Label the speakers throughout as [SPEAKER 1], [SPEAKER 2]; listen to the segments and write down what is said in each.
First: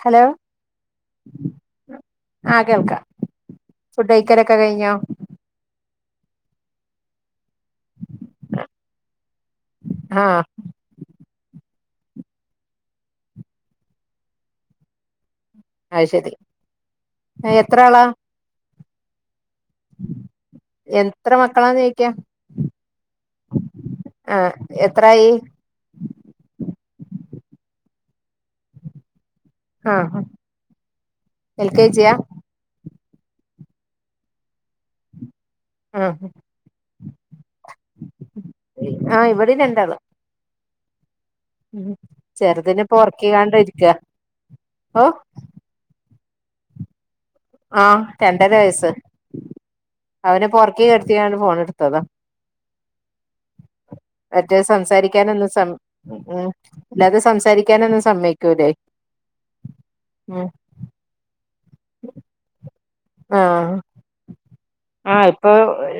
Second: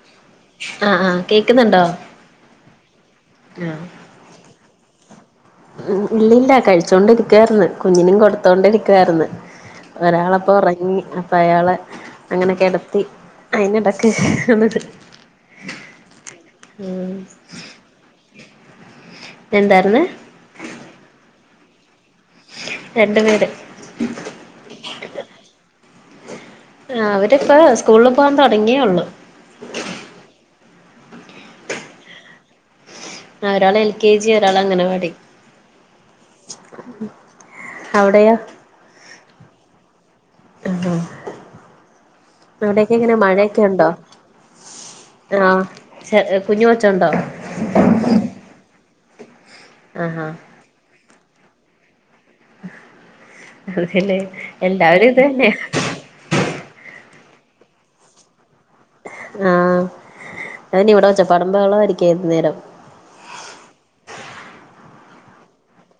[SPEAKER 1] Hello
[SPEAKER 2] ആഹ് ആഹ് കേക് ക്കുന്നുണ്ടോ? ആഹ്
[SPEAKER 1] ഫുഡ്ഡയ്ക്കലൊക്കെ കയിഞ്ഞോ?
[SPEAKER 2] ഇല്ലില്ല കഴിച്ചോണ്ടിരിക്കുവാര്ന്ന്. കുഞ്ഞിനും കൊടുത്തോണ്ടിരിക്കുവാര്ന്ന്.
[SPEAKER 1] ആഹ്
[SPEAKER 2] ഒരാളപ്പോ ഒറങ്ങി. ങ്ഹ് അയാളെ അങ്ങനെ കെടത്തി. അയിനെടക്ക്‌
[SPEAKER 1] അയ്ശരി ആഹ് എത്ര ആളാ?
[SPEAKER 2] എന്താരുന്ന്?
[SPEAKER 1] എത്ര മക്കളാന്ന് ചോയ്ക്ക
[SPEAKER 2] രണ്ട് പേര്
[SPEAKER 1] ആ എത്രായി?
[SPEAKER 2] ആ അവരിപ്പോ സ്കൂളില് പോകാൻ തുടങ്ങിയേ ഒള്ളു
[SPEAKER 1] ആഹ് എൽ കെ ജിയാ
[SPEAKER 2] ആ ഒരാള് എൽ കെ ജി. ഒരാള് അംഗനവാടി.
[SPEAKER 1] ആഹ്
[SPEAKER 2] അവടെയോ?
[SPEAKER 1] ആഹ് ഇവിടേം
[SPEAKER 2] [unintelligible]
[SPEAKER 1] ഉം. ചെറുതിനെ
[SPEAKER 2] അവിടെയൊക്കെ
[SPEAKER 1] ഇപ്പോ
[SPEAKER 2] എങ്ങനെ
[SPEAKER 1] ഒറക്കിക്കാണ്ട്
[SPEAKER 2] മഴയൊക്കെ
[SPEAKER 1] ഇരിക്ക.
[SPEAKER 2] ഉണ്ടോ
[SPEAKER 1] ഓ
[SPEAKER 2] ചെ കുഞ്ഞ്യേ കൊച്ച് ഒണ്ടോ?
[SPEAKER 1] ആഹ് രണ്ടര വയസ്സ്.
[SPEAKER 2] ആഹാ
[SPEAKER 1] അവനെപ്പോ ഒറക്കിക്കടുത്തിക്കാണ്ട് ഫോണ് എടുത്തതാ.
[SPEAKER 2] അതല്ലേ
[SPEAKER 1] മറ്റേ
[SPEAKER 2] എല്ലാവരും ഇത്
[SPEAKER 1] സംസാരിക്കാനൊന്നും
[SPEAKER 2] തന്നെയാ
[SPEAKER 1] സം ങ്ഹും അല്ലാതെ സംസാരിക്കാനൊന്നും സമ്മയിക്കൂല്ലേ
[SPEAKER 2] ആഹ് ഞാനിവിടെ വെച്ച പടമ്പകള പഠിക്കായിരുന്നരിക്കായിരന്നേരം
[SPEAKER 1] ആഹ് ആഹ് ഇപ്പോ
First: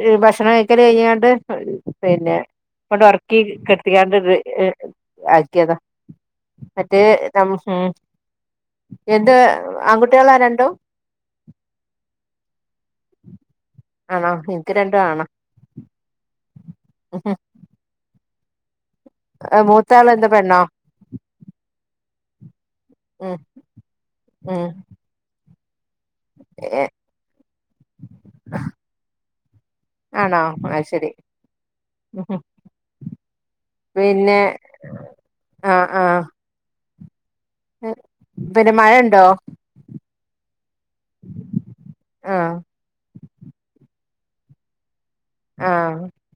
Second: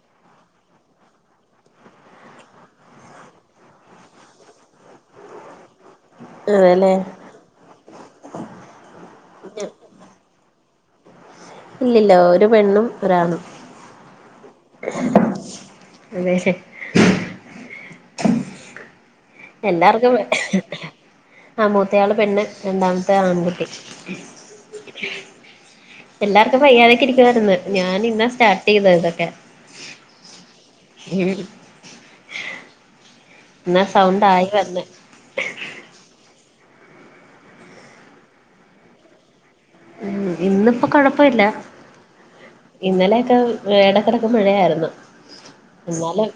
[SPEAKER 1] ഇഹ് ഭക്ഷണം കഴിക്കല് കഴിഞ്ഞാണ്ട് ആഹ് പിന്നെ ആഹ് വർക്ക് കിട്ടിയാണ്ട് ഇത് ഇഹ് ആയിക്കിയതാ
[SPEAKER 2] അതെല്ലേ
[SPEAKER 1] മറ്റേ [unintelligible] ഇത് ആൺകുട്ടികളാ രണ്ടും?
[SPEAKER 2] ഇല്ലില്ല ഒരു പെണ്ണും ഒരാണും
[SPEAKER 1] ആണോ എനിക്ക് രണ്ടും ആണാ
[SPEAKER 2] [unintelligible]
[SPEAKER 1] മൂത്താള്
[SPEAKER 2] എല്ലാർക്കും
[SPEAKER 1] എന്താ പെണ്ണോ
[SPEAKER 2] ആഹ് മൂത്തയാള് പെണ്ണ് രണ്ടാമത്തെയാൾ
[SPEAKER 1] ഉം
[SPEAKER 2] ആൺകുട്ടി.
[SPEAKER 1] ഉം
[SPEAKER 2] എല്ലാർക്കും
[SPEAKER 1] ഏ
[SPEAKER 2] വയ്യാതോക്കേ ഇരിക്കുവാർന്ന്. ഞാൻ ഇന്ന സ്റ്റാർട്ട് ചെയ്തത് ഇതൊക്കെ.
[SPEAKER 1] ആണോ ആയ്ശരി
[SPEAKER 2] ഉം
[SPEAKER 1] ങ്ഹും
[SPEAKER 2] എന്നാ സൗണ്ട്
[SPEAKER 1] പിന്നെ
[SPEAKER 2] ആയി വന്ന്
[SPEAKER 1] ആഹ് ആഹ് ങ്‌ഹ് ദ്ന് മഴണ്ടോ?
[SPEAKER 2] ഉം ഇന്നിപ്പോ കൊഴപ്പവില്ല
[SPEAKER 1] ആഹ്
[SPEAKER 2] ഇന്നലെയൊക്കെ ഏഹ് എടക്കെടക്ക് മഴയായിരുന്നു.
[SPEAKER 1] ആഹ്
[SPEAKER 2] എന്നാലും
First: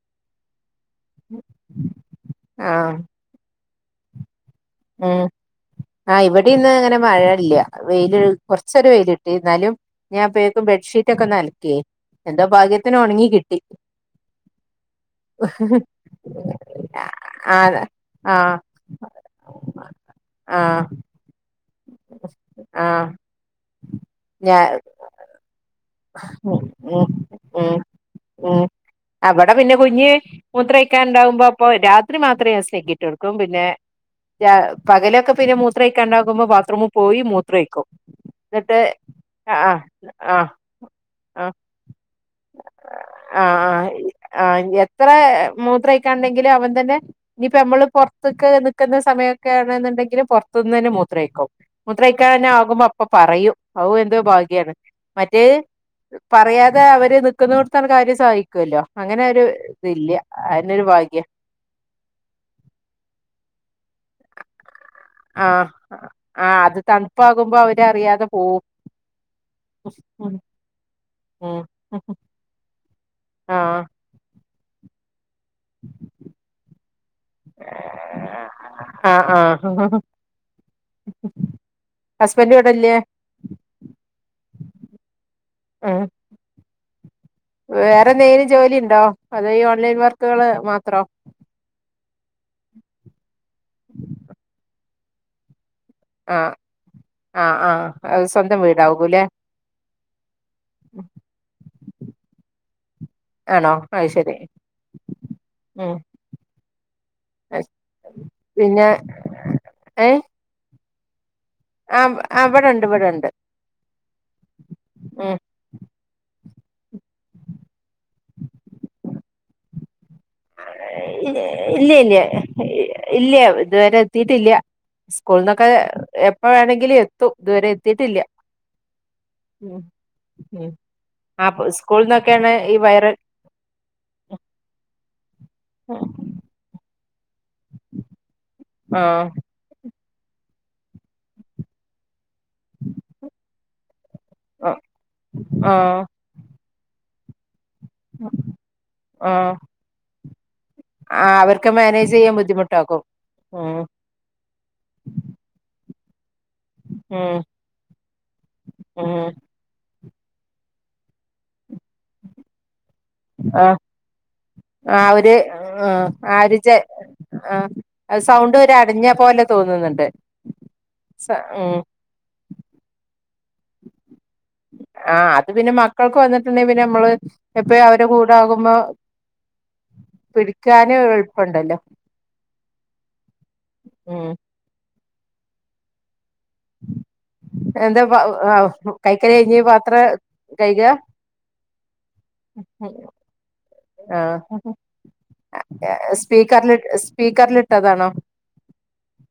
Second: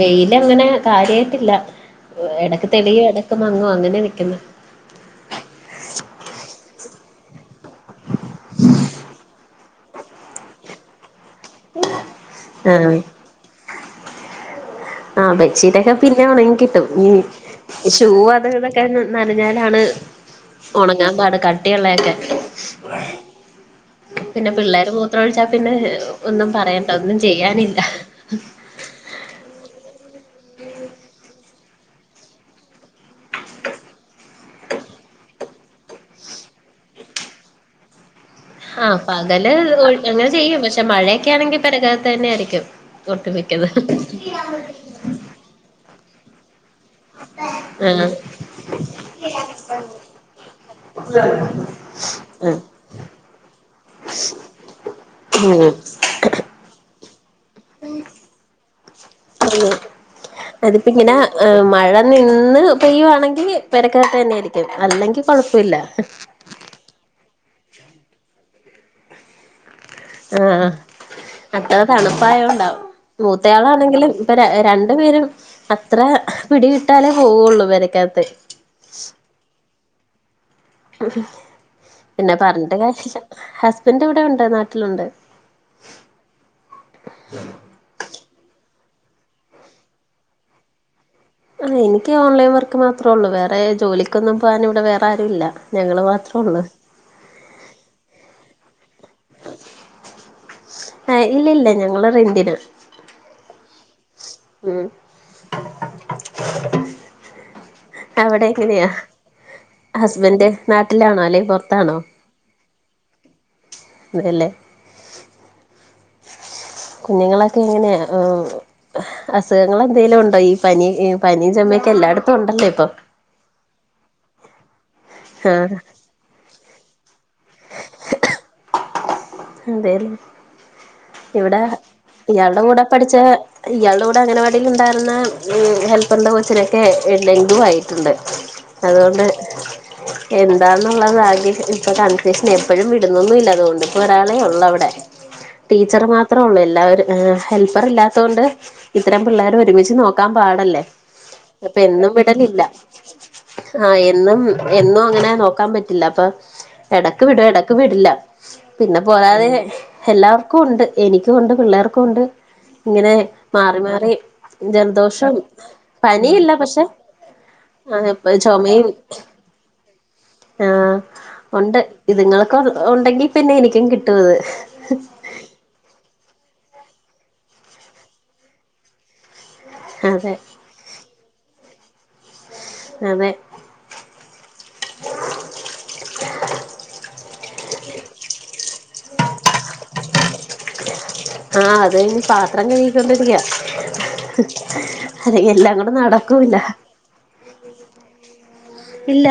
[SPEAKER 2] വെയിലങ്ങനെ കാര്യായിട്ടില്ല എടക്ക്
[SPEAKER 1] ആഹ്
[SPEAKER 2] തെളിയും എടക്ക് മങ്ങും അങ്ങനെ നിക്കുന്നു.
[SPEAKER 1] ഉം ആഹ് ഇവടേംന്ന് അങ്ങനെ മഴ ഇല്ല. വെയില് കുറച്ചൊര് വെയിലിട്ടിന്നാലും ഞാൻ അപ്പയേക്കും ബെഡ്ഷീറ്റ് ഒക്ക ഒന്നലക്കിയേ. എന്താ ഭാഗ്യത്തിന്
[SPEAKER 2] ആഹ്
[SPEAKER 1] ഒണങ്ങി കി ട്ടി
[SPEAKER 2] ആഹ് അതേ ബെഡ്ഷീറ്റ് ഒക്കെ പിന്നേം ഒണങ്ങി കിട്ടും.
[SPEAKER 1] ആ
[SPEAKER 2] ഉം. ഷൂ
[SPEAKER 1] ആ
[SPEAKER 2] അതും ഇതൊ ക്കെ നനഞ്ഞാലാണ് ഒണങ്ങാൻ പാട് കട്ടിയള്ളയൊക്കെ
[SPEAKER 1] ആഹ്
[SPEAKER 2] പിന്ന പിള്ളേര് മൂത്രം ഒഴിച്ചാ പിന്നെ ഒന്നും
[SPEAKER 1] ഉം
[SPEAKER 2] പറയണ്ട.
[SPEAKER 1] ഉം
[SPEAKER 2] ഒന്നും
[SPEAKER 1] ഉം
[SPEAKER 2] ചെയ്യാനില്ല.
[SPEAKER 1] ഉം അവിടെ പിന്നെ കുഞ്ഞ് മുൂത്രയ്ക്കാൻ ഉണ്ടാകുമ്പോ അപ്പൊ രാത്രി മാത്രമേ ഞാൻ സ്നാഗ്ഗി ട്ടോടുക്കും പിന്നെ പകലൊക്കെ പിന്നെ മൂത്രക്ക ഉണ്ടകുമ്പോ ബാത്റൂമിൽ പോയി മൂത്രക്കും
[SPEAKER 2] ആഹ പകല് അങ്ങനെ
[SPEAKER 1] ആ
[SPEAKER 2] ചെയ്യും പക്ഷെ പക്ഷെ
[SPEAKER 1] ആ
[SPEAKER 2] മഴയൊക്കെണെങ്കി പേരക്കകത്ത് തന്നെയ ആയിരിക്കും വെക്കത്
[SPEAKER 1] ഇത്ര മൂത്രമായിക്കാ ഉണ്ടെങ്കിലും അവൻ തന്നെ ഇനിപ്പ നമ്മള്
[SPEAKER 2] ആഹ്
[SPEAKER 1] പുറത്തൊക്കെ നിക്കുന്ന സമയമൊക്കെ ആണെന്നുണ്ടെങ്കിൽ പുറത്തുന്ന് തന്നെ മൂത്രേക്കും മുത്രക്കാൻ തന്നെ
[SPEAKER 2] ആഹ്
[SPEAKER 1] ആകുമ്പോ അപ്പ പറയും അത് എന്തോ ഭാഗ്യാണ് മ
[SPEAKER 2] ഉം
[SPEAKER 1] പറയാതെ അവര് നിക്കുന്ന ന്നോ ടുത്താണ് കാര്യം സാധി ക്കുമല്ലോ അങ്ങനെ ഒരു ഇല്ല അതിനൊരു
[SPEAKER 2] അതിപ്പോ ഇങ്ങനെ
[SPEAKER 1] ഭാഗ്യം
[SPEAKER 2] മഴ നിന്ന് പെയ്യുവാണെങ്കിൽ പെരക്കക ത്ത് തന്നാ യിയിരിക്കും അല്ലെങ്കിൽ
[SPEAKER 1] ആഹ ആ് അത് തണുപ്പാകുമ്പോ അവരറിയാതെ പോവും ഉം
[SPEAKER 2] ആഹ അത്ര
[SPEAKER 1] ഉം
[SPEAKER 2] തണുപ്പായോണ്ട
[SPEAKER 1] ആഹ്
[SPEAKER 2] മൂത്തയാളാണെങ്കിലും ഇപ്പ രണ്ടു പേരും അത്ര പിടിവി ട്ടാലേ പോവുള്ളു പെര രക്കകത്ത്
[SPEAKER 1] ആഹ ആഹ
[SPEAKER 2] പിന്നെ
[SPEAKER 1] ഹസ്ബൻഡ്
[SPEAKER 2] പറഞ്ഞിട്ട്
[SPEAKER 1] ഇവിടില്ലേ
[SPEAKER 2] കാര്യല്ല ഹസ്ബന്റ് ഇവിടെയു ണ്ട് നാട്ടിലുണ്ട്
[SPEAKER 1] ആഹ വേറെ എന്തെ ങ്കിലും ജോലി ഉണ്ടോ അതെ ഈ ഓൺലൈൻ വർക്കുകള് മാത്രോ
[SPEAKER 2] ആ എനിക്ക് ഓൺലൈൻ വർക്ക് മാത്രേള്ളൂ വേറെ ജോലിക്കൊന്നും പോവാൻ ഇവിടെ വേറെ ആരും ഇല്ല ഞങൾ മ
[SPEAKER 1] ആ് ആ ആ അ സ്വന്തം വീടാകൂവ ല്ലേ
[SPEAKER 2] ആ് ഇല്ല ഇല്ല ഞങ്ങള് റെന്റിന
[SPEAKER 1] ആണോ അ ശരി
[SPEAKER 2] ഉം
[SPEAKER 1] മം
[SPEAKER 2] അവിടെങ്ങനെയാ ഹസ്ബന്റ് നാട്ടിലാണോല്ലേ പുറ
[SPEAKER 1] ആ ആ ഇവിടെണ്ട് ഇവിടെണ്ട്.
[SPEAKER 2] ഇവിടെല്ലേ.
[SPEAKER 1] ഉം
[SPEAKER 2] കുഞ്ഞുങ്ങളൊക്കെ എങ്ങനെയ ഹ് അസുഖങ്ങള് എന്തേ ലും ഉ
[SPEAKER 1] ഇല്ല്യ ഇല്ല്യ
[SPEAKER 2] ഉണ്ടല്ലോ ഇപ്പൊ
[SPEAKER 1] ഇല്ല്യ ഇതുവരെ എത്തിട്ടില്ല്യ. സ്കൂളു ന്നൊക്കെ
[SPEAKER 2] ആഹ്
[SPEAKER 1] എപ്പ വേണെങ്കിലും എത്തും ഇതുവരെ എത്തിട്ടില്ല.
[SPEAKER 2] അതേലേ ഇവിടെ
[SPEAKER 1] ആഹ് സ്കൂൾന്നൊക്കെയാണ്
[SPEAKER 2] ഇയാളുടെ
[SPEAKER 1] ഈ
[SPEAKER 2] കൂടെ
[SPEAKER 1] വൈറൽ
[SPEAKER 2] പഠിച്ച ഇയാളുടെ കൂടെ അംഗനവാടിയിൽ ഉണ്ടായിരുന്ന ഹെൽപ്പറിന്റെ കോച്ചിനെ ക്കെ ഡെങ്കുവായിട്ടുണ്ട് അതുകൊണ്ട്
[SPEAKER 1] ആഹ്
[SPEAKER 2] എന്താന്നു ള്ളത് ആകെ ഇപ്പൊ കൺഫ്യുഷനാ എപ്പോഴും വിടുന്നൊന്നുംല്ല. ഒരാളേ ഉള്ളൂ
[SPEAKER 1] ആഹ്
[SPEAKER 2] അവിടെ
[SPEAKER 1] ആഹ്
[SPEAKER 2] ടീച്ചർ മാത്രമേ ഉള്ളൂ എല്ലാവരും ഹെൽപ്പർ ഇല്ലാത്തത് കൊണ്ട് ഇത്രേം പിള്ളേരെ ഒരുമിച്ച് നോ ക്കാൻ പാടല്ലേ
[SPEAKER 1] ആഹ് അവർക്ക്
[SPEAKER 2] അപ്പ എന്നും
[SPEAKER 1] മാനേജ് ചെയ്യാൻ
[SPEAKER 2] വിടലില്ല
[SPEAKER 1] ബുദ്ധിമുട്ടാക്കും ഉം
[SPEAKER 2] ആ എന്നും എന്നും അങ്ങനെ നോക്കാൻ പറ്റില്ല അപ്പൊ എടക്ക്
[SPEAKER 1] ഉം
[SPEAKER 2] വിടും എടക്ക് വിടില്ല. പിന്നെ
[SPEAKER 1] ഉം
[SPEAKER 2] പോരാതെ എല്ലാവർക്കും ഉണ്ട് എനിക്കുംണ്ട് പിള്ളേർക്കുംണ്ട്. ഇങ്ങനെ
[SPEAKER 1] ആഹ്
[SPEAKER 2] മാറി മാറി
[SPEAKER 1] ആ ഒരു
[SPEAKER 2] ജലദോഷം
[SPEAKER 1] ആഹ്
[SPEAKER 2] പനിയല്ല
[SPEAKER 1] ഒരു ചെ
[SPEAKER 2] പക്ഷെ
[SPEAKER 1] ആ അത് സൗണ്ട് ഒരു
[SPEAKER 2] ചുമയും
[SPEAKER 1] അടഞ്ഞ പോലെ തോന്നുന്നുണ്ട്.
[SPEAKER 2] ആഹ്
[SPEAKER 1] സ ഉം
[SPEAKER 2] ഉണ്ട് ഇതുങ്ങൾക്ക്‌ ഉണ്ടെങ്കി പിന്നെ എനിക്കും കിട്ടും അത്.
[SPEAKER 1] ആ അത് പിന്നെ മക്കൾക്ക് വന്നിട്ടുണ്ടെങ്കിൽ പിന്നെ നമ്മള് എപ്പഴും അവരെ കൂടാകുമ്പോ
[SPEAKER 2] അതെ.
[SPEAKER 1] ക്കാനും എളുപ്പണ്ടല്ലോ.
[SPEAKER 2] അതെ
[SPEAKER 1] ഉം എന്താപ്പം കൈക്കല് കഴിഞ്ഞ് പാത്ര കഴ്കാ
[SPEAKER 2] ആ അത് കഴിഞ്ഞ് പാത്രം കഴുകിക്കൊണ്ടിരിക്ക.
[SPEAKER 1] ആഹ്
[SPEAKER 2] അല്ലെങ്കി എല്ലാം കൂടെ നടക്കൂല്ല.
[SPEAKER 1] സ്പീക്കറിൽ സ്പീക്കറിലിട്ടതാണോ
[SPEAKER 2] ഇല്ല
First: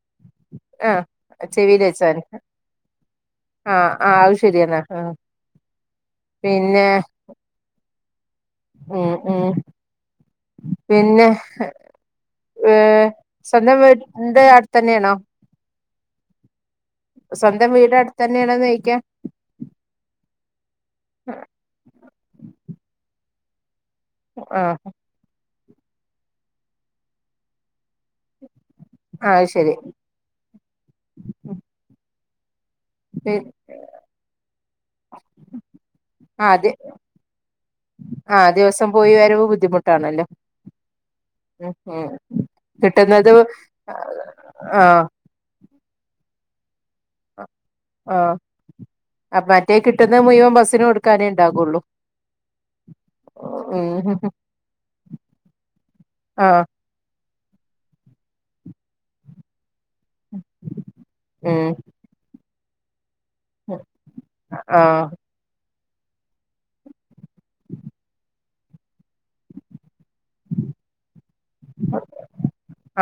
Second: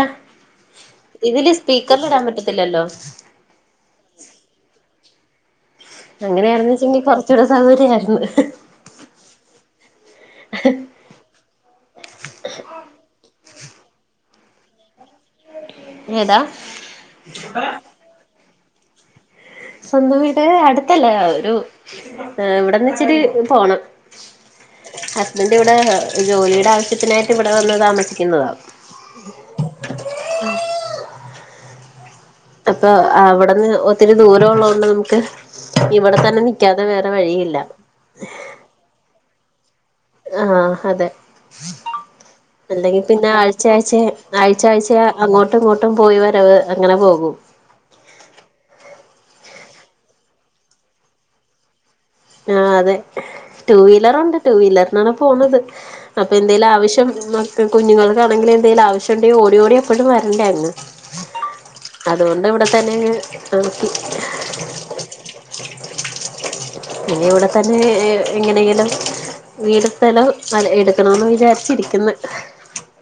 [SPEAKER 1] ആഹ്
[SPEAKER 2] ഇതില്
[SPEAKER 1] ചെവിയിൽ
[SPEAKER 2] സ്പീക്കറിൽ
[SPEAKER 1] വെച്ചാ
[SPEAKER 2] ഇടാൻ
[SPEAKER 1] മതി.
[SPEAKER 2] പറ്റത്തില്ലല്ലോ.
[SPEAKER 1] ആഹ് ആ അത് ശരിയന്നാ ആ
[SPEAKER 2] അങ്ങനെയാണ്ച്ചെങ്കി കൊറച്ചുകൂടെ സൗകര്യയായിരുന്നു.
[SPEAKER 1] ഹ്ഹ് പിന്നെ ഏ സ്വന്തം വീട് അടുത്തന്നെയാണോ.
[SPEAKER 2] ഏതാ
[SPEAKER 1] സ്വന്തം വീട് അടുത്ത്ന്നെയണോന്ന് യിക്കാ
[SPEAKER 2] സ്വന്തം വീട് അടുത്തല്ല ഒരു ഇവിടന്ന് ഇച്ചിരി പോണം.
[SPEAKER 1] ആഹ്
[SPEAKER 2] ഹസ്ബന്റ് ഇവിടെ ജോലിയുടെ ആവശ്യത്തിനായിട്ട് ഇവിടെ വന്ന് താമസിക്കുന്നതാ.
[SPEAKER 1] ആഹ് ശരി
[SPEAKER 2] അപ്പൊ അവിടുന്ന് ഒത്തിരി ദൂരംള്ളതോണ്ട് നമുക്ക് ഇവിടെ തന്നെ നിക്കാതെ വേറെ വഴിയില്ല.
[SPEAKER 1] ആ ദിവസം പോയി വരവ് ബുദ്ധിമു
[SPEAKER 2] ആ അതെ
[SPEAKER 1] ഉം
[SPEAKER 2] അല്ലെങ്കിൽ പിന്നെ
[SPEAKER 1] കിട്ടുന്നത്
[SPEAKER 2] ആഴ്ച്ചയാഴ്ച്ച ആഴ്ച്ച ആഴ്ച്ച
[SPEAKER 1] ആഹ്
[SPEAKER 2] അങ്ങോട്ടും ഇങ്ങോട്ടും പോയി വരവ് അങ്ങനെ പോകും.
[SPEAKER 1] ആ അ മറ്റേ കിട്ടുന്ന മുയുവൻ ബസ്സിനു കൊടുക്കാനേ ഉണ്ടാവുള്ളൂ.
[SPEAKER 2] ആ അതെ ടു വീലറുണ്ട് ടു വീലറിനാണ് പോവുന്നത്. അപ്പൊ
[SPEAKER 1] ആഹ്
[SPEAKER 2] എന്തേലും ആവശ്യം നി ങ്ൾക്കും കുഞ്ഞുങ്ങൾക്കാണെങ്കിലും എന്തേങ്കലും ആവശ്യണ്ടെങ്കി ഓടി ഓടി എപ്പഴും വരണ്ടേ അങ്ങ്
[SPEAKER 1] ഉം
[SPEAKER 2] അതുകൊണ്ട് ഇവിടെത്തന്നെ അങ്ങ് നിർത്തി
[SPEAKER 1] അ ആ
[SPEAKER 2] ഇനി ഇവിടെ തന്നെ എങ്ങനെങ്കിലും വീടും സ്ഥലം എടുക്കണന്ന് വിചാരി ച്ചിരിക്കുന്ന്.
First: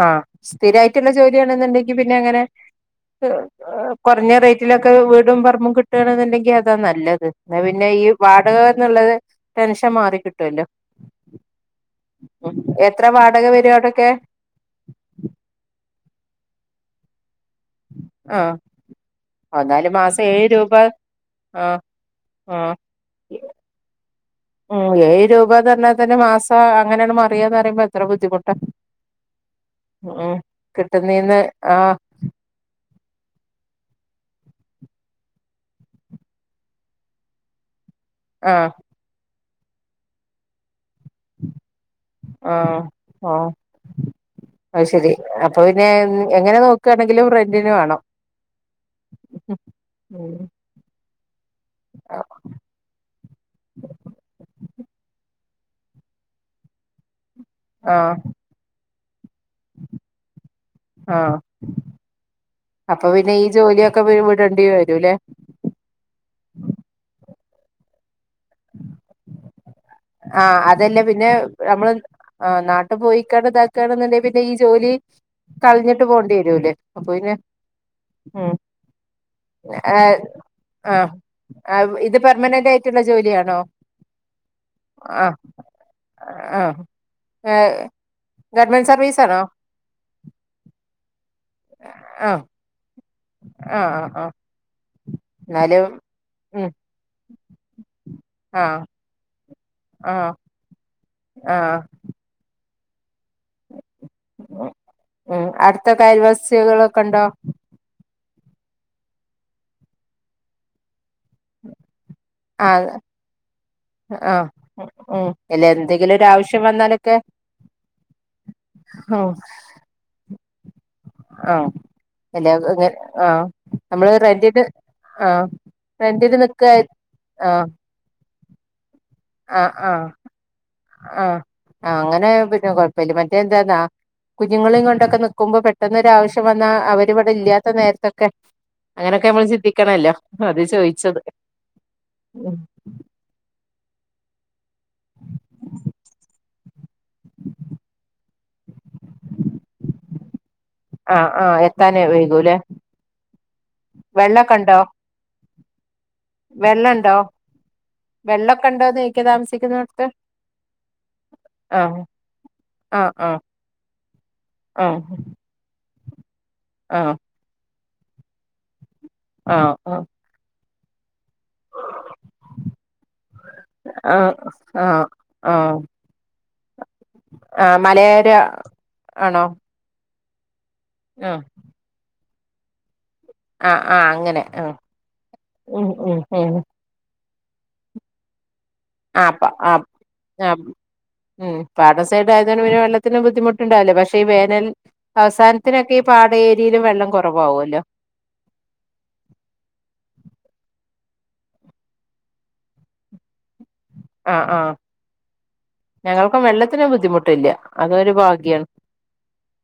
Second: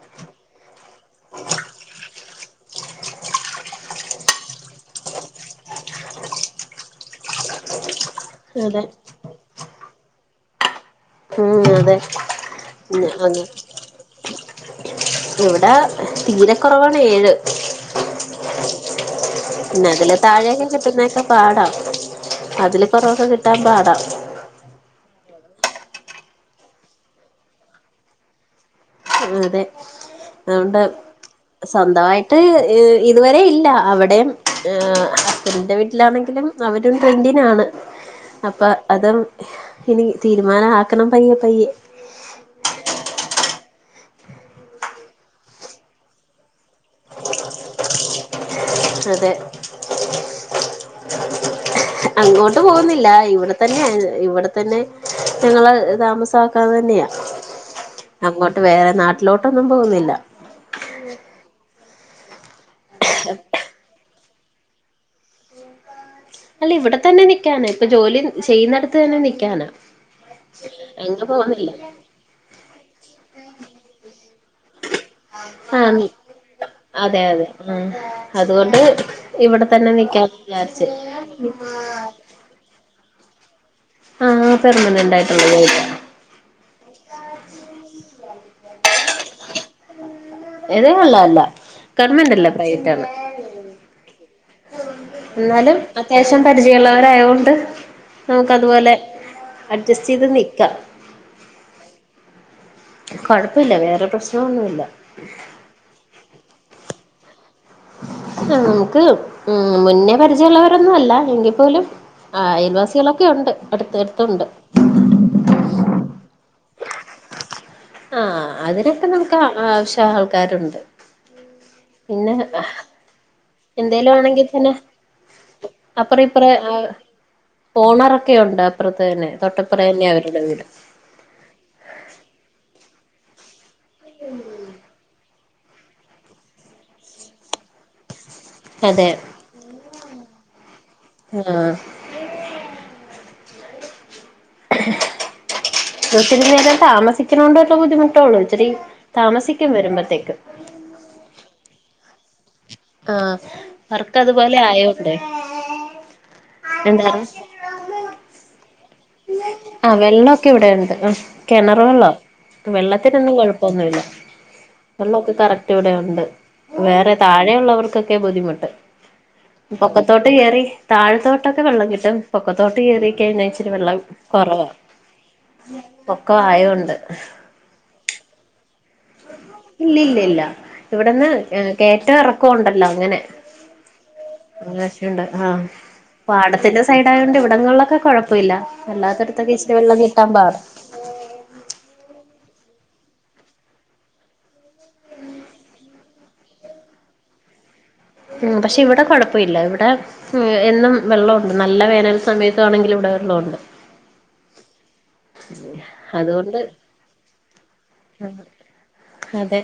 [SPEAKER 1] ആഹ സ്ഥിരായിട്ടുള്ള ജോലിയാണെന്നുണ്ടെങ്കിൽ പിന്നെ അങ്ങനെ കുറഞ്ഞ റേറ്റിലൊക്കെ വീടും പറമ്പും കിട്ടുകണെന്നുണ്ടെങ്കിൽ അതാ നല്ലത് എന്നാ പിന്നെ ഈ വാടക
[SPEAKER 2] അതെ
[SPEAKER 1] എന്നുള്ളത് ടെൻഷൻ മാറി കിട്ടുവല്ലോ.
[SPEAKER 2] ഉ അതെ
[SPEAKER 1] എത്ര
[SPEAKER 2] അതെ
[SPEAKER 1] വാടക വരും അവിടൊക്കെ
[SPEAKER 2] ഇവിടെ തീരെ കുറവാണ് ഏഴ്
[SPEAKER 1] ആഹ്
[SPEAKER 2] പിന്നെ
[SPEAKER 1] എന്നാല്
[SPEAKER 2] അതില്
[SPEAKER 1] മാസം ഏഴ്
[SPEAKER 2] താഴെയൊക്കെ
[SPEAKER 1] രൂപ
[SPEAKER 2] കിട്ടുന്നൊക്കെ പാടാ
[SPEAKER 1] ആഹ്
[SPEAKER 2] അതില് കുറൊക്കെ കിട്ടാൻ പാടാ
[SPEAKER 1] ഉ ഏഴ് രൂപ തന്നെ തന്നെ മാസ അങ്ങനെയാണ് മറിയാന്ന് പറയുമ്പോ എത്ര ബുദ്ധിമുട്ടാ?
[SPEAKER 2] ആ അതെ
[SPEAKER 1] ഉം
[SPEAKER 2] അതുകൊണ്ട്
[SPEAKER 1] കിട്ടുന്നീന്ന് ആഹ്
[SPEAKER 2] സ്വന്തമായി മട്ട് ഇതുവരെ ഇല്ല അവിടെയും ഹസ്ബന്റിന്റെ വീട്ടിലാണെങ്കിലും അവരും റെൻറ്റിനാണ് അപ്പൊ
[SPEAKER 1] ആഹ്
[SPEAKER 2] അതും ഇനി തീരുമാനം ആക്കണം പയ്യെ പയ്യെ
[SPEAKER 1] ആ അത് ശരി അപ്പൊ പിന്നെ എങ്ങനെ നോ ആണെങ്കിലും റെന്റിന് വേണം
[SPEAKER 2] അതെ
[SPEAKER 1] ഉം
[SPEAKER 2] അങ്ങോട്ട് പോകുന്നില്ല ഇവിടെ തന്നെ ഇവിടെ തന്നെ ഞങ്ങള് താമസമാക്കാൻ തന്നെയാ
[SPEAKER 1] ആഹ്
[SPEAKER 2] അങ്ങോട്ട് വേറെ നാട്ടിലോട്ടൊന്നും പോകുന്നില്ല.
[SPEAKER 1] ആഹ അപ്പൊ പിന്നെ ഈ ജോലിയൊ ഒക്കെ വിടേണ്ടി വരും അല്ലേ?
[SPEAKER 2] അല്ല ഇവിടെ തന്നെ നിക്കാന ഇപ്പൊ ജോലി ചെയ്യുന്നടുത്ത് തന്നെ നിക്കാനാ
[SPEAKER 1] ആഹ അതല്ലേ
[SPEAKER 2] അങ്ങ്
[SPEAKER 1] പിന്നെ
[SPEAKER 2] പോകുന്നില്ല
[SPEAKER 1] നമ്മള് ആ നാട്ടു പോയിക്കാണ്ട് ഇതാക്കണെന്നുണ്ടെ പിന്നെ ഈ ജോലി
[SPEAKER 2] ആ
[SPEAKER 1] കളഞ്ഞിട്ട് പോണ്ടി വരൂലേ അപ്പൊ
[SPEAKER 2] അതെ
[SPEAKER 1] പിന്നെ
[SPEAKER 2] അതെ ഉ
[SPEAKER 1] ഉം
[SPEAKER 2] അതുകൊണ്ട് ഇവിടെ തന്നെ
[SPEAKER 1] ഏഹ്
[SPEAKER 2] നിക്കാൻ വിചാരിച്ചേ
[SPEAKER 1] ആഹ് ഇത് പെർമനന്റ് ആയിട്ടുള്ള ജോലിയാണോ?
[SPEAKER 2] ആഹ പെർമനന്റ് ആയിട്ടുള്ള ജോലിയാ.
[SPEAKER 1] ആ ഏ ഗവൺമെൻറ് സർവീസാണോ
[SPEAKER 2] ഏയ് അല്ല അല്ല ഗവൺമെന്റ്
[SPEAKER 1] ആഹ്
[SPEAKER 2] അല്ല പ്രൈവറ്റ് ആണ്.
[SPEAKER 1] ആഹ് ആഹ് ആഹ്
[SPEAKER 2] എന്നാലും അത്യാവശ്യം
[SPEAKER 1] ഉം
[SPEAKER 2] പരിചയമുള്ളവരായുകൊണ്ട് നമുക്ക്
[SPEAKER 1] ആഹ്
[SPEAKER 2] അതുപോലെ അഡ്ജസ്റ്റ് ചെയ്ത്
[SPEAKER 1] ആഹ്
[SPEAKER 2] നിൽക്കാ
[SPEAKER 1] ആഹ്
[SPEAKER 2] കുഴപ്പമില്ല വേറെ പ്രശ്നമൊന്നുമില്ല.
[SPEAKER 1] ഉം അടുത്ത് അയൽവാസികളൊക്ക ഉണ്ടോ?
[SPEAKER 2] ആ നമുക്ക് ഉ മുന്നേ പരിചയമുള്ളവരൊന്നും അല്ല എങ്കി പോലും ആ അയൽവാസികളൊക്കെ ഉണ്ട് അടുത്ത് അടുത്ത് ഉണ്ട്.
[SPEAKER 1] ഏ ഇല്ല എന്തെങ്കിലും ഒരു ആവശ്യം വന്നാലൊക്കെ
[SPEAKER 2] ആഹ അതിനൊക്കെ
[SPEAKER 1] ഉം
[SPEAKER 2] നമുക്ക് ആവശ്യം ആൾക്കാരുണ്ട്.
[SPEAKER 1] ആഹ്
[SPEAKER 2] പിന്നെ
[SPEAKER 1] അല്ല ആഹ്
[SPEAKER 2] എന്തേലും
[SPEAKER 1] നമ്മള്
[SPEAKER 2] ആണെങ്കിൽ
[SPEAKER 1] റെന്റിന്
[SPEAKER 2] തന്നെ
[SPEAKER 1] ആഹ്
[SPEAKER 2] അപ്പറം
[SPEAKER 1] റെന്റിന്
[SPEAKER 2] ഇപ്പറം
[SPEAKER 1] നിക്ക ആഹ്
[SPEAKER 2] പോണ രൊക്കെണ്ട് അപ്പറത്തന്നെ.
[SPEAKER 1] ആഹ് ആഹ്ആഹ് അങ്ങനെ പിന്നെ കൊഴപ്പില്ല മറ്റേ എന്താെന്നാ കുഞ്ഞുങ്ങളെയും കൊണ്ടൊക്കെ നിക്കുമ്പോൾ പെട്ടെന്ന് ഒരാവശ്യം വന്നാൽ അവരിവിടെ ഇല്ലാത്ത നേരത്തെൊ.. ക്കെ
[SPEAKER 2] അതെ
[SPEAKER 1] അങ്ങനെയൊക്കെ നമ്മൾ ചിന്തിക്കണല്ലോ അത് ചോദിച്ചത്.
[SPEAKER 2] ആഹ്
[SPEAKER 1] ഉം. ഉ
[SPEAKER 2] ഒത്തിരി നേരം താമസിക്കുന്നോണ്ടുള്ള ബുദ്ധിമുട്ടള്ളു. ഒത്തിരി താമസിക്കും വരുമ്പോഴത്തേക്കും.
[SPEAKER 1] ആഹ ആഹ് എത്താനേ വൈകൂല്ലേ?
[SPEAKER 2] ആഹ വർക്ക് അതുപോലെ ആയോണ്ടേ.
[SPEAKER 1] വെള്ളണ്ടോ,
[SPEAKER 2] എന്താണ്
[SPEAKER 1] വെള്ളൊക്കെണ്ടോന്ന്?
[SPEAKER 2] ആഹ് വെള്ളൊക്കെ ഇവിടെയുണ്ട്. ഹ്മ്മ് കെണറ്
[SPEAKER 1] ആഹ്
[SPEAKER 2] വെള്ളവാ
[SPEAKER 1] ആഹ്
[SPEAKER 2] വെള്ളത്തിനൊന്നും
[SPEAKER 1] ആഹ്
[SPEAKER 2] കൊഴപ്പൊന്നുമില്ല. വെള്ളൊക്കെ കറക് [unintelligible] ഇവിടെയുണ്ട് വേറെ
[SPEAKER 1] ആഹ്
[SPEAKER 2] താഴെ ഉള്ളവർക്കൊക്കെ ബുദ്ധിമുട്ട്
[SPEAKER 1] ആഹ്. ആഹ്
[SPEAKER 2] പൊക്കത്തോട്ട് കേറി, താഴത്തോട്ടൊക്കെ വെള്ളം കിട്ടും. പൊക്കത്തോട്ട് കറിയൊക്കെഴിഞ്ഞാൽ ഇച്ചിരി വെള്ളം
[SPEAKER 1] ആഹ്
[SPEAKER 2] കൊറവാ,
[SPEAKER 1] ആഹ് ആഹ്
[SPEAKER 2] പൊക്കൊ ആയോണ്ട്
[SPEAKER 1] ആഹ് മലയട ആണോ
[SPEAKER 2] ഇല്ലില്ലല്ല ഇല്ല ഇവിടുന്ന്
[SPEAKER 1] ആഹ്
[SPEAKER 2] ഏഹ് കേറ്റവും എറക്കവും ഉണ്ടല്ലോ, അങ്ങനെ
[SPEAKER 1] ആഹ് ആഹ് അങ്ങനെ ആഹ്
[SPEAKER 2] [unintelligible] ആഹ്,
[SPEAKER 1] ഉം ഉം ഉം
[SPEAKER 2] പാടത്തിന്റെ സൈടായോണ്ട് ഇവടങ്ങളിലൊക്കെ കൊഴപ്പമില്ല കൊഴപ്പമില്ല,
[SPEAKER 1] ആഹ്
[SPEAKER 2] അല്ലാത്തൊട്ത്തൊക്കെ ഇസ്റ്റ് വെള്ളംകിട്ടാൻ പാടാ
[SPEAKER 1] ഹ്മ്മ്, പാതസൈഡായതോണ്ട് പിന്നെ വെള്ളത്തിന്റെ ബുദ്ധിമുട്ട്ണ്ടാവില്ല. പക്ഷെ ഈ വേനൽ അവസാനത്തിനൊക്കെ ഈ പാതേരിയയിലും വെള്ളം കൊറവാവൊല്ലോ
[SPEAKER 2] ആഹ് പക്ഷെ ഇവിടെ കൊഴപ്പോയില്ല ഇവിടെ ഏഹ് എന്നും വെള്ളൊണ്ട്, നല്ല വേനൽ സമയത്താണെങ്കിലും ഇവിടെ വെള്ളൊണ്ട്.
[SPEAKER 1] ആഹ് ആഹ്, ഞങ്ങൾക്കും
[SPEAKER 2] അതുകൊണ്ട്
[SPEAKER 1] വെള്ളത്തിന് ബുദ്ധിമുട്ടില്ല, അതൊരു ഭാഗ്യാണ്.
[SPEAKER 2] അതെ,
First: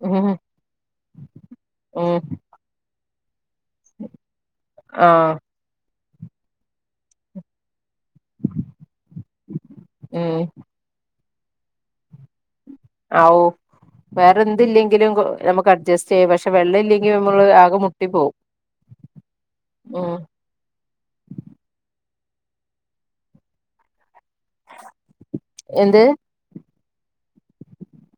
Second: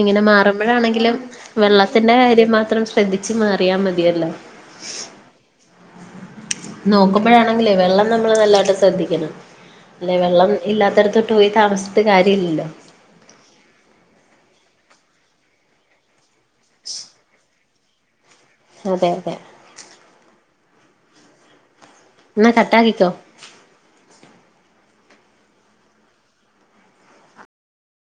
[SPEAKER 2] ഇങ്ങനെ
[SPEAKER 1] ഉം
[SPEAKER 2] മാറുമ്പഴാണെങ്കില് വെള്ളത്തിന്റെ
[SPEAKER 1] ഉം
[SPEAKER 2] കാര്യമാത്രം ശ്ര ശ്രദ്ധിച്ച് മാറിയാ മതിയല്ലോ
[SPEAKER 1] ആഹ്
[SPEAKER 2] നോക്കുമ്പഴാണെങ്കിലേ വെള്ളം നമ്മള് വെല്ലാതെ ശ്രദ്ധിക്കണം. അല്ലെ
[SPEAKER 1] ഉം
[SPEAKER 2] വെള്ളം ഇല്ലാത്തോട്ത്ത്ട്ട് പോയി താമസിച്ചിട്ട് കാര്യമില്ലല്ലോ
[SPEAKER 1] അവു വേറെ എന്തില്ലെങ്കിലും നമ്മക്കഡ്ജസ്റ്റെയ്യാ പക്ഷെ വെള്ളല്ലെങ്കില് നമ്മള് ആകെ മുട്ടി പോവും.
[SPEAKER 2] അതെ അതെ.
[SPEAKER 1] ആഹ്
[SPEAKER 2] ന്നാ കട്ടാകിക്ക്യോ
[SPEAKER 1] എന്ത്?